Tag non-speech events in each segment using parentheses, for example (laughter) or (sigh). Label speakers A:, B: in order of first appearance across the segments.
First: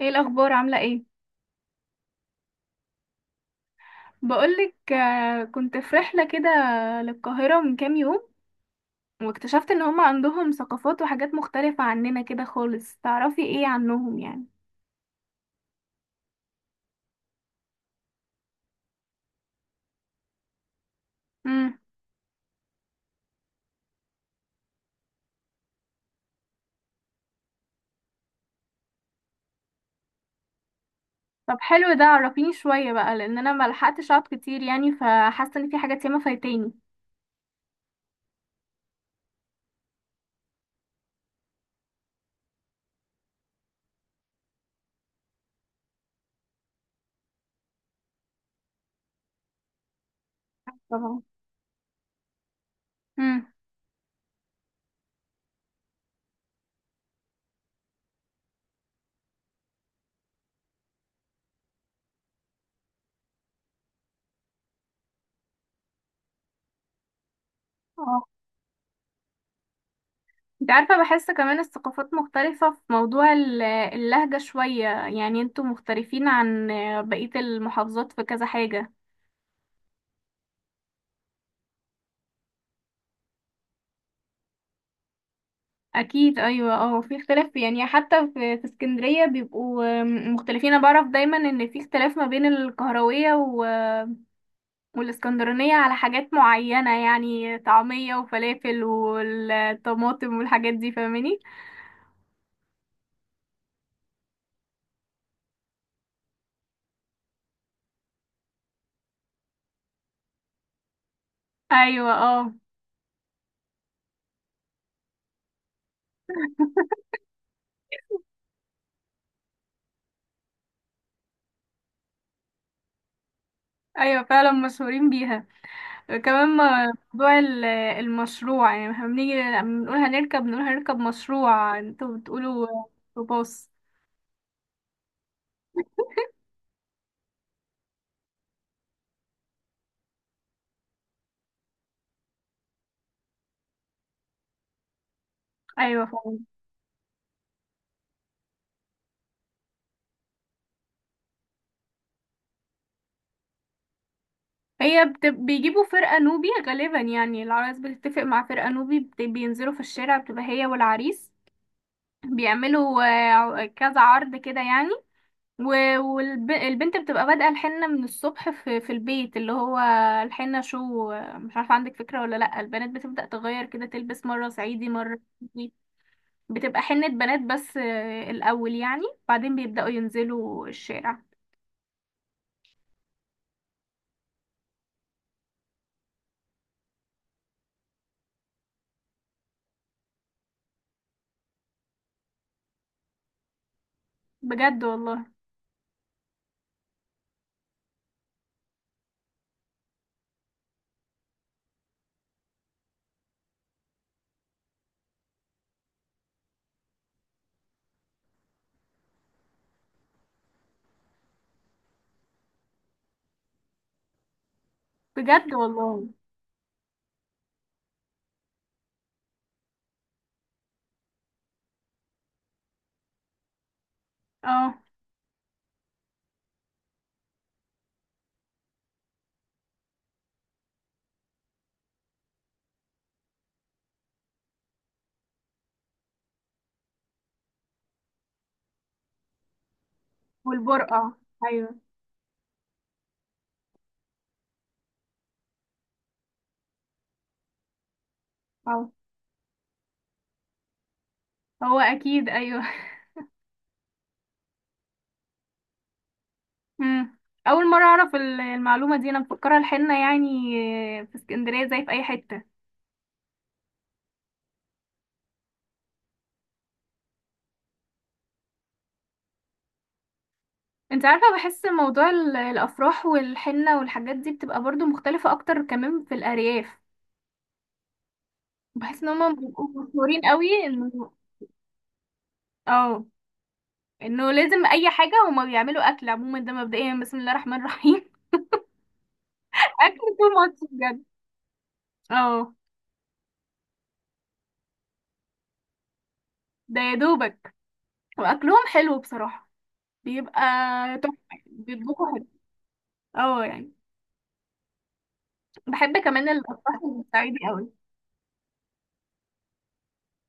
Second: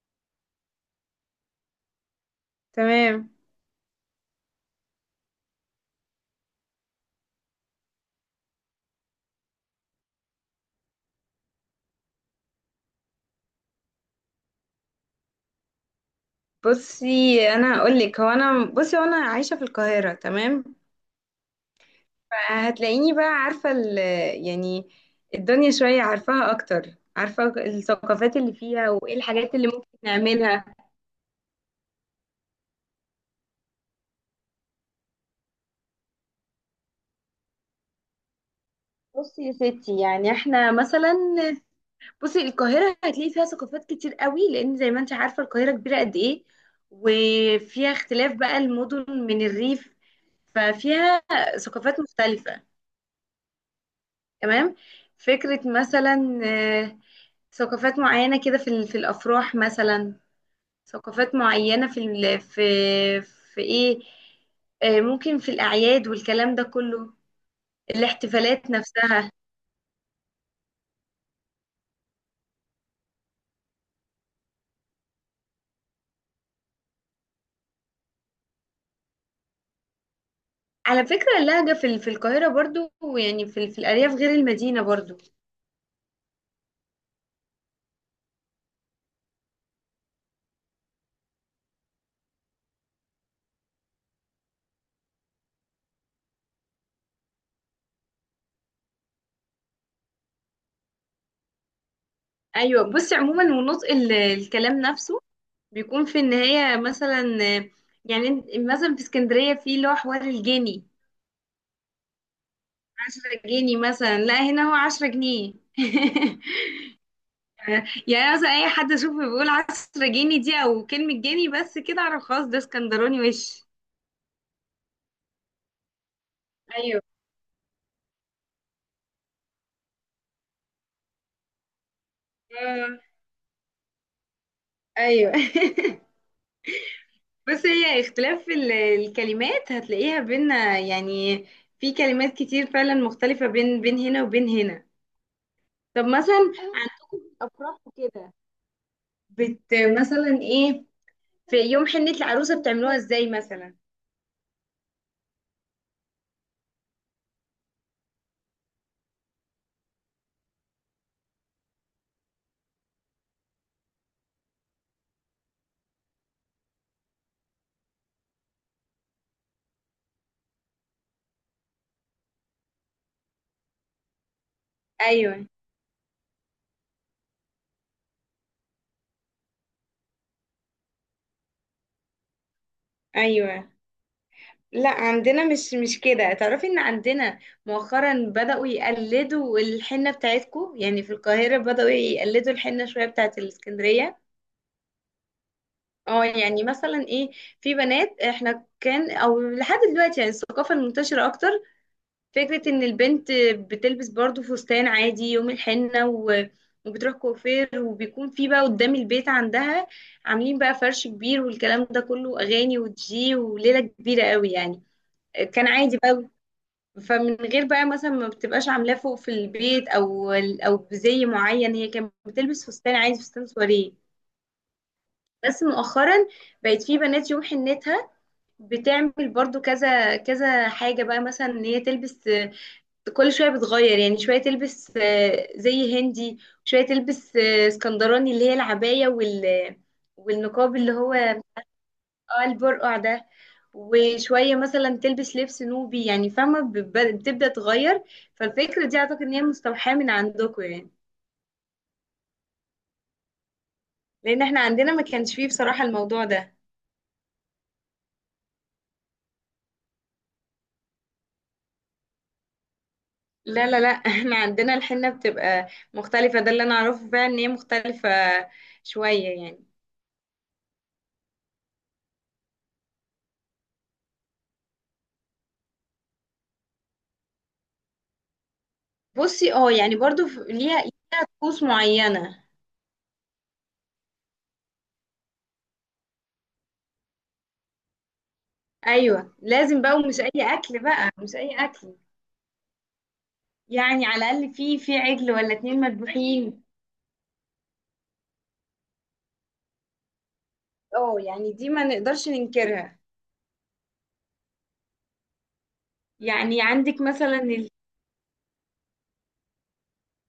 A: ايه الاخبار، عامله ايه؟
B: تمام.
A: بقولك، كنت في رحله كده للقاهره من كام يوم، واكتشفت ان هم عندهم ثقافات وحاجات مختلفه عننا كده خالص. تعرفي ايه عنهم يعني؟
B: بصي انا اقول لك، هو انا بصي وانا عايشه في القاهره، تمام.
A: امم.
B: فهتلاقيني بقى عارفه يعني الدنيا شويه، عارفاها اكتر، عارفه الثقافات اللي فيها وايه الحاجات اللي ممكن نعملها.
A: طب حلو، ده عرفيني شويه بقى، لان انا ما لحقتش اقعد كتير يعني، فحاسه ان في حاجات ياما فايتاني.
B: بصي يا ستي، يعني احنا مثلا، بصي القاهره هتلاقي فيها ثقافات كتير قوي، لان زي ما انت عارفه القاهره كبيره قد ايه، وفيها اختلاف بقى، المدن من الريف،
A: طبعا.
B: ففيها ثقافات مختلفه.
A: امم.
B: تمام. فكرة مثلا، آه، ثقافات معينة كده في الأفراح مثلا، ثقافات معينة في إيه، ممكن في الأعياد والكلام ده كله،
A: اه.
B: الاحتفالات نفسها.
A: انت عارفه، بحس كمان الثقافات مختلفه في موضوع اللهجه شويه، يعني انتوا مختلفين عن بقيه المحافظات في كذا حاجه.
B: على فكرة اللهجة في القاهرة برضو، يعني في الأرياف غير المدينة برضو.
A: اكيد ايوه، اه، في اختلاف يعني. حتى في اسكندريه بيبقوا مختلفين. انا بعرف دايما ان في اختلاف ما بين القهرويه والاسكندرانيه على حاجات معينه، يعني طعميه وفلافل والطماطم والحاجات دي، فاهماني؟
B: أيوة، بصي عموما، ونطق الكلام نفسه بيكون في النهاية مثلا، آه، يعني مثلا في اسكندرية في، اللي هو حوار الجني،
A: ايوه اه.
B: 10 جنيه مثلا، لا هنا هو 10 جنيه. (laughs) يعني مثلا، اي حد اشوفه بيقول 10 جنيه دي او كلمة جنيه بس، كده اعرف خلاص، ده اسكندراني وش.
A: ايوه فعلا مشهورين بيها. كمان
B: ايوه،
A: موضوع المشروع، يعني احنا بنيجي لما بنقول هنركب مشروع. انتوا بتقولوا
B: آه،
A: باص.
B: ايوه. (laughs) بس هي اختلاف الكلمات هتلاقيها بينا، يعني في كلمات كتير فعلا مختلفة، بين بين هنا وبين هنا. طب
A: ايوه.
B: مثلا، عن- بت مثلا ايه، في يوم حنة العروسة بتعملوها ازاي مثلا؟
A: هي بيجيبوا فرقة نوبي غالبا، يعني العرايس بتتفق مع فرقة نوبي، بينزلوا في الشارع، بتبقى هي والعريس بيعملوا كذا عرض كده يعني. والبنت بتبقى بادئة الحنة من الصبح في البيت اللي هو الحنة. شو آه، مش عارفة عندك فكرة ولا لأ؟ البنات بتبدأ تغير كده، تلبس مرة صعيدي، مرة
B: ايوه،
A: كردي. بتبقى حنة بنات بس الأول يعني، بعدين بيبدأوا ينزلوا الشارع.
B: ايوه. لا، عندنا مش كده، تعرفي ان عندنا مؤخرا بدأوا يقلدوا الحنة بتاعتكو، يعني في القاهرة بدأوا يقلدوا الحنة شوية بتاعت الاسكندرية.
A: بجد والله.
B: اه، يعني مثلا ايه، في بنات احنا كان او لحد دلوقتي يعني الثقافة المنتشرة اكتر فكرة ان البنت بتلبس برضو فستان عادي يوم الحنة وبتروح كوافير، وبيكون في بقى قدام البيت عندها عاملين بقى فرش كبير، والكلام ده كله اغاني ودجي وليلة كبيرة قوي يعني.
A: بجد
B: كان عادي
A: والله.
B: بقى. فمن غير بقى مثلا ما بتبقاش عاملاه فوق في البيت او بزي معين، هي كانت بتلبس فستان عادي، فستان سواريه.
A: اه.
B: بس مؤخرا بقت في بنات يوم حنتها بتعمل برضو كذا كذا حاجة بقى، مثلا ان هي تلبس، كل شوية بتغير يعني، شوية تلبس زي هندي، شوية تلبس اسكندراني اللي هي العباية والنقاب اللي
A: والبرقع.
B: هو،
A: ايوه.
B: اه البرقع ده، وشوية مثلا تلبس لبس نوبي، يعني فاهمة، بتبدأ تغير. فالفكرة
A: اه،
B: دي أعتقد إن هي مستوحاة من عندكم يعني،
A: هو اكيد ايوه. (laughs)
B: لأن احنا عندنا ما كانش فيه بصراحة الموضوع ده.
A: مم. اول مره اعرف المعلومه دي، انا مفكره الحنه يعني في اسكندريه زي في اي حته.
B: لا، لا، لا. (laughs) احنا عندنا الحنة بتبقى مختلفة، ده اللي أنا أعرفه فعلا، إن هي مختلفة شوية يعني.
A: انت عارفه، بحس موضوع الافراح والحنه والحاجات دي بتبقى برضو مختلفه اكتر، كمان في الارياف بحس ان هم
B: بصي،
A: بيبقوا
B: اه يعني
A: مشهورين
B: برضو،
A: قوي
B: ليها ليها طقوس معينة.
A: اه انه لازم. اي حاجه هما بيعملوا اكل عموما ده، مبدئيا بسم الله الرحمن الرحيم. (laughs)
B: أيوة، لازم بقى،
A: اكل
B: ومش أي
A: طول ماتش
B: أكل
A: بجد.
B: بقى، مش أي أكل.
A: اه.
B: يعني على الأقل في عجل ولا اتنين مذبوحين.
A: ده يا دوبك. واكلهم حلو بصراحه، بيبقى
B: اه
A: تحفه.
B: يعني دي ما
A: بيطبخوا حلو،
B: نقدرش ننكرها.
A: اه يعني. بحب كمان
B: يعني
A: الافراح
B: عندك
A: الصعيدي
B: مثلا
A: قوي.
B: ال-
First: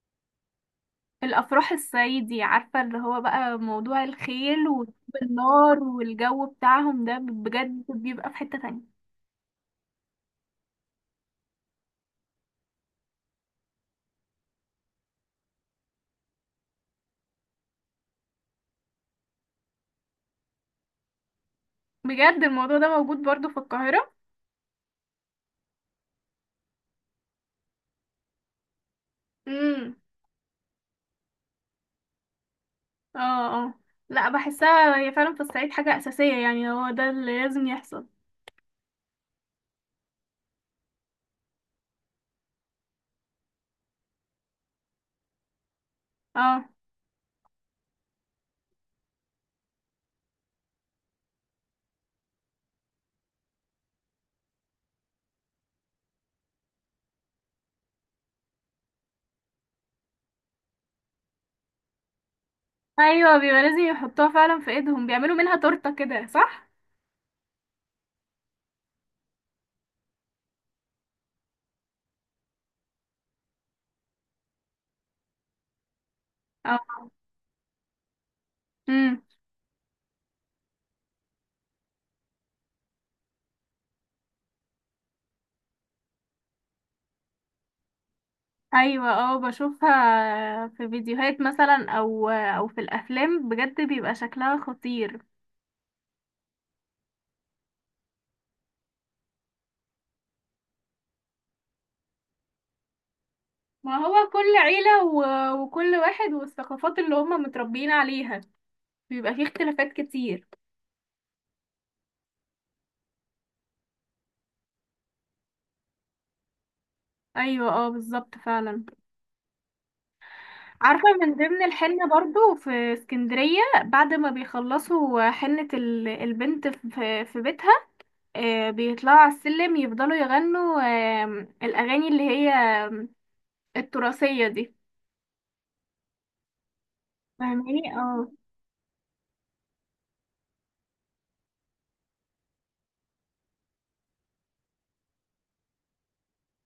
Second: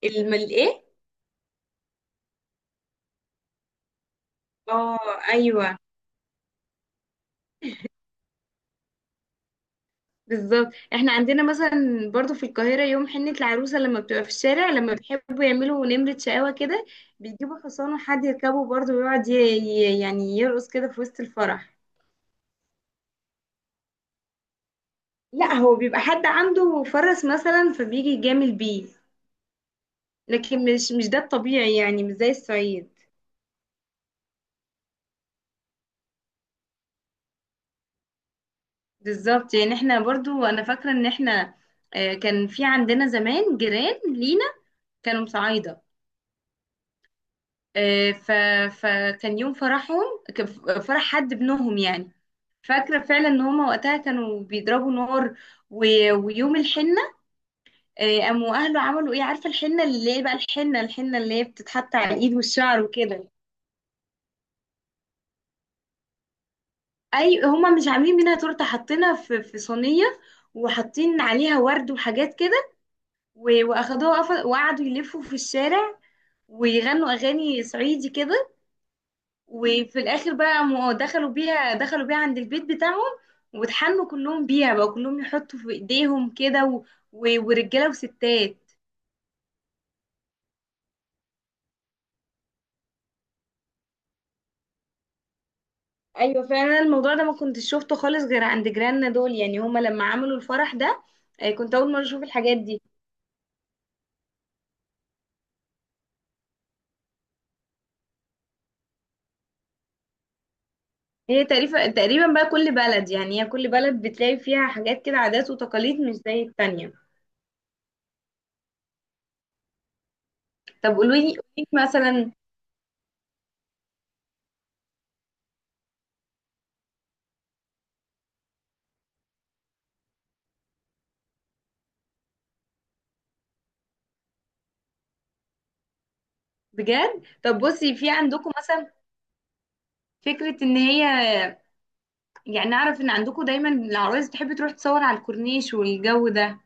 B: الم- الايه.
A: الافراح الصعيدي، عارفه اللي هو بقى موضوع الخيل وطب
B: اه، ايوه،
A: النار والجو بتاعهم ده، بجد بيبقى في حته تانية.
B: بالظبط. احنا عندنا مثلا برضو في القاهره يوم حنه العروسه، لما بتبقى في الشارع، لما بيحبوا يعملوا نمره شقاوه كده، بيجيبوا حصان وحد يركبه برضو ويقعد يعني يرقص كده في وسط الفرح.
A: بجد الموضوع ده موجود برضو في القاهره؟
B: لا، هو بيبقى حد عنده فرس مثلا فبيجي يجامل بيه،
A: امم.
B: لكن مش ده الطبيعي، يعني مش زي الصعيد.
A: اه اه. لا، بحسها هي فعلا في الصعيد حاجه اساسيه، يعني هو ده اللي لازم يحصل.
B: بالظبط، يعني احنا برضو انا فاكره ان احنا، كان في عندنا زمان جيران لينا كانوا مصعايده،
A: اه.
B: آه، ف... فكان يوم فرحهم، كان فرح حد ابنهم يعني، فاكرة فعلا ان هما وقتها كانوا بيضربوا نار، و... ويوم الحنة، قاموا اهله عملوا ايه، عارفة الحنة اللي هي بقى، الحنة اللي هي بتتحط على الايد والشعر وكده.
A: ايوه، بيبقى لازم يحطوها فعلا في ايدهم، بيعملوا منها تورته كده، صح؟
B: اي، هما مش عاملين منها تورتة، حاطينها في صينية، وحاطين عليها ورد وحاجات كده، واخدوها وقعدوا يلفوا في الشارع ويغنوا اغاني صعيدي كده.
A: اه.
B: وفي الاخر بقى، دخلوا بيها عند البيت بتاعهم، واتحنوا كلهم بيها بقى، كلهم يحطوا في ايديهم كده، ورجاله وستات.
A: ايوه اه، بشوفها في فيديوهات مثلا او في الافلام، بجد بيبقى شكلها خطير.
B: ايوه، فعلا الموضوع ده ما كنتش شفته خالص غير عند جيراننا دول، يعني هما لما عملوا الفرح ده كنت اول مره اشوف الحاجات دي.
A: ما هو كل عيلة وكل واحد والثقافات اللي هم متربيين عليها، بيبقى فيه اختلافات كتير.
B: هي تقريبا تقريبا بقى، كل بلد يعني، هي كل بلد بتلاقي فيها حاجات كده، عادات وتقاليد مش زي التانية.
A: ايوه اه، بالظبط فعلا.
B: طب،
A: عارفة
B: قولوا لي
A: من
B: قولي
A: ضمن
B: لي
A: الحنة
B: مثلا.
A: برضو في اسكندرية، بعد ما بيخلصوا حنة البنت في بيتها، بيطلعوا على السلم، يفضلوا يغنوا الاغاني اللي هي التراثية دي،
B: بجد، طب
A: فاهماني؟
B: بصي، في
A: اه.
B: عندكم مثلا فكرة ان هي، يعني اعرف ان عندكم دايما العرايس بتحب تروح تصور على الكورنيش والجو ده،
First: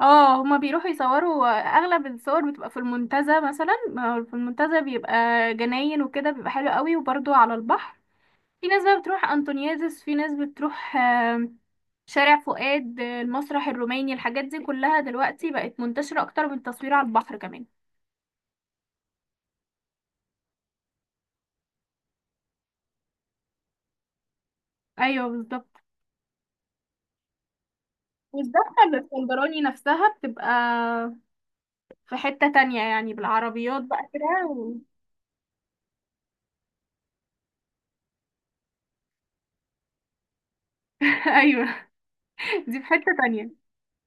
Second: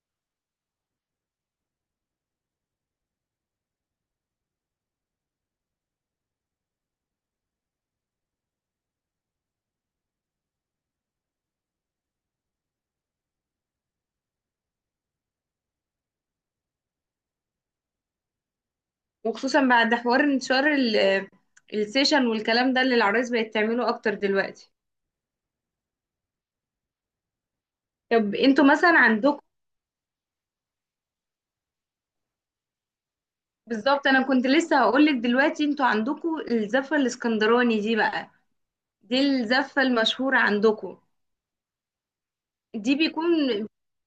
A: اه، هما بيروحوا يصوروا. اغلب الصور بتبقى في المنتزه مثلا، ما هو في المنتزه بيبقى جناين وكده، بيبقى حلو قوي، وبرضو على البحر. في ناس بقى بتروح انطونيادس، في ناس بتروح شارع فؤاد، المسرح الروماني، الحاجات دي كلها دلوقتي بقت منتشرة اكتر من التصوير على البحر كمان.
B: وخصوصا بعد حوار انتشار السيشن والكلام ده، اللي العرايس بقت تعمله اكتر دلوقتي.
A: ايوه بالظبط.
B: طب انتوا
A: والزحمة
B: مثلا عندكم،
A: الاسكندراني نفسها بتبقى في حتة تانية يعني، بالعربيات
B: بالظبط
A: بقى
B: انا
A: كده
B: كنت لسه هقولك دلوقتي، انتوا عندكم الزفة الاسكندراني دي بقى، دي الزفة المشهورة عندكم.
A: (laughs) ايوه، دي في
B: دي
A: حتة
B: بيكون
A: تانية.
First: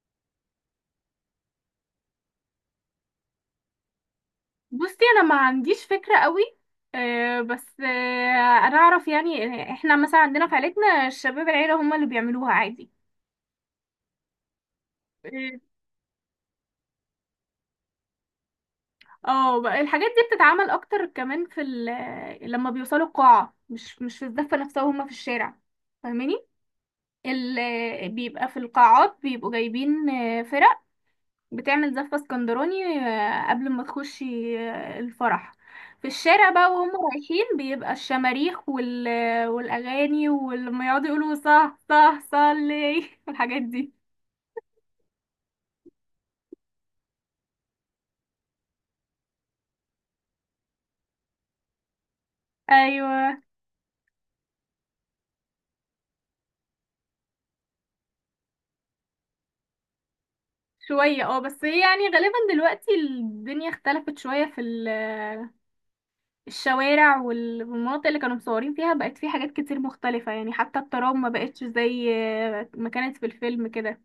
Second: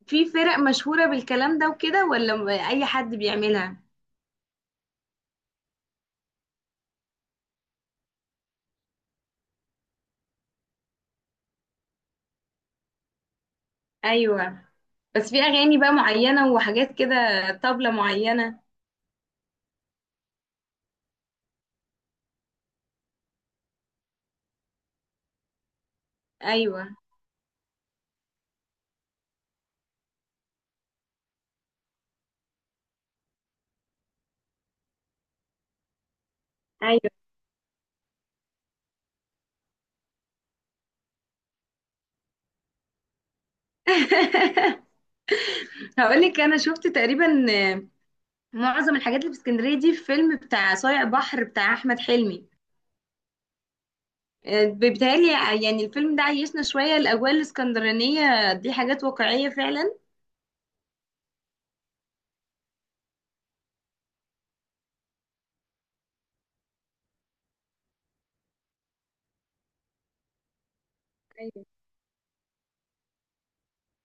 B: في فرق مشهورة بالكلام ده وكده، ولا اي حد بيعملها؟
A: بصي انا ما عنديش فكرة قوي. بس انا اعرف يعني، احنا مثلا عندنا في عيلتنا الشباب العيلة هم اللي بيعملوها عادي.
B: ايوه، بس في
A: اه.
B: اغاني بقى معينة وحاجات كده، طبلة معينة.
A: بقى الحاجات دي بتتعمل اكتر كمان في لما بيوصلوا القاعة، مش في الزفة نفسها وهم في الشارع، فاهماني؟
B: ايوه.
A: بيبقى في القاعات بيبقوا جايبين فرق بتعمل زفة اسكندراني قبل ما تخشي الفرح. في الشارع بقى وهم رايحين، بيبقى الشماريخ والأغاني، ولما يقعدوا يقولوا صح صح صلي (laughs) والحاجات دي.
B: (laughs) هقول لك انا شفت تقريبا، آه، معظم الحاجات اللي في اسكندريه دي في فيلم بتاع صايع بحر بتاع احمد حلمي،
A: أيوة.
B: بيتهيألي يعني الفيلم ده عيشنا شويه الاجواء الاسكندرانيه دي، حاجات واقعيه فعلا.
A: شوية اه، بس هي يعني غالبا دلوقتي الدنيا اختلفت شوية في الشوارع والمناطق اللي كانوا مصورين فيها بقت في حاجات كتير مختلفة، يعني حتى الترام ما بقتش
B: أيوة.
A: زي ما كانت في الفيلم كده.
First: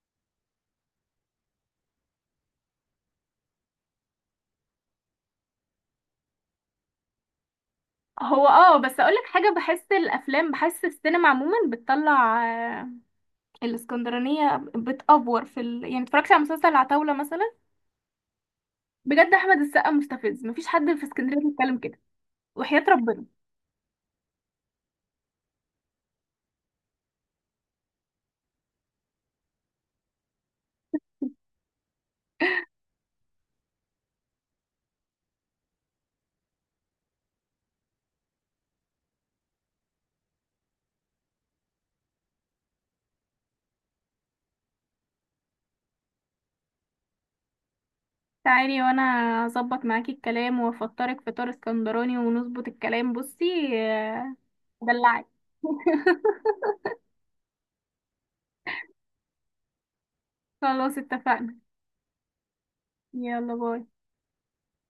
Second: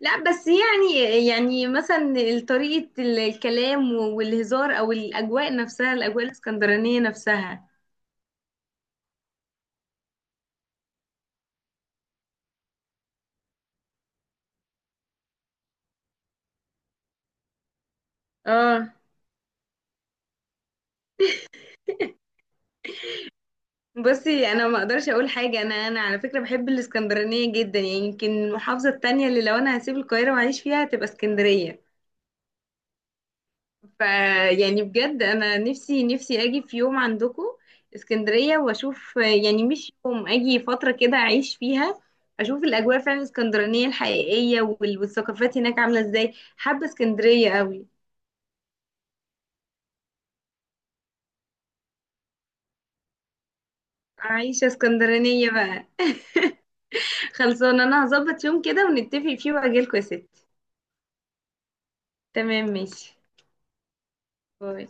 B: لا بس يعني مثلا، طريقه الكلام والهزار، او الاجواء الاسكندرانيه نفسها.
A: هو اه، بس اقولك حاجة، بحس الافلام، بحس السينما عموما بتطلع آه، الاسكندرانية بتأفور في يعني اتفرجت على مسلسل العتاولة مثلا.
B: اه،
A: بجد احمد السقا مستفز، مفيش حد في اسكندرية بيتكلم كده، وحياة ربنا.
B: بصي انا ما اقدرش اقول حاجه، انا على فكره بحب الاسكندرانيه جدا، يعني يمكن المحافظه التانية اللي لو انا هسيب القاهره واعيش فيها هتبقى اسكندريه. ف يعني بجد انا نفسي نفسي اجي في يوم عندكم اسكندريه واشوف، يعني مش يوم اجي فتره كده اعيش فيها، اشوف الاجواء فعلا الاسكندرانيه الحقيقيه والثقافات هناك عامله ازاي، حابه اسكندريه قوي.
A: تعالي وانا اظبط معاكي الكلام، وافطرك فطار اسكندراني، ونظبط الكلام. بصي
B: عايشه
A: دلعك.
B: اسكندرانيه بقى.
A: (laughs)
B: (laughs) خلصانه، انا هظبط يوم كده ونتفق فيه واجيلكوا يا ستي.
A: خلاص اتفقنا.
B: تمام، ماشي،
A: يلا باي.
B: باي.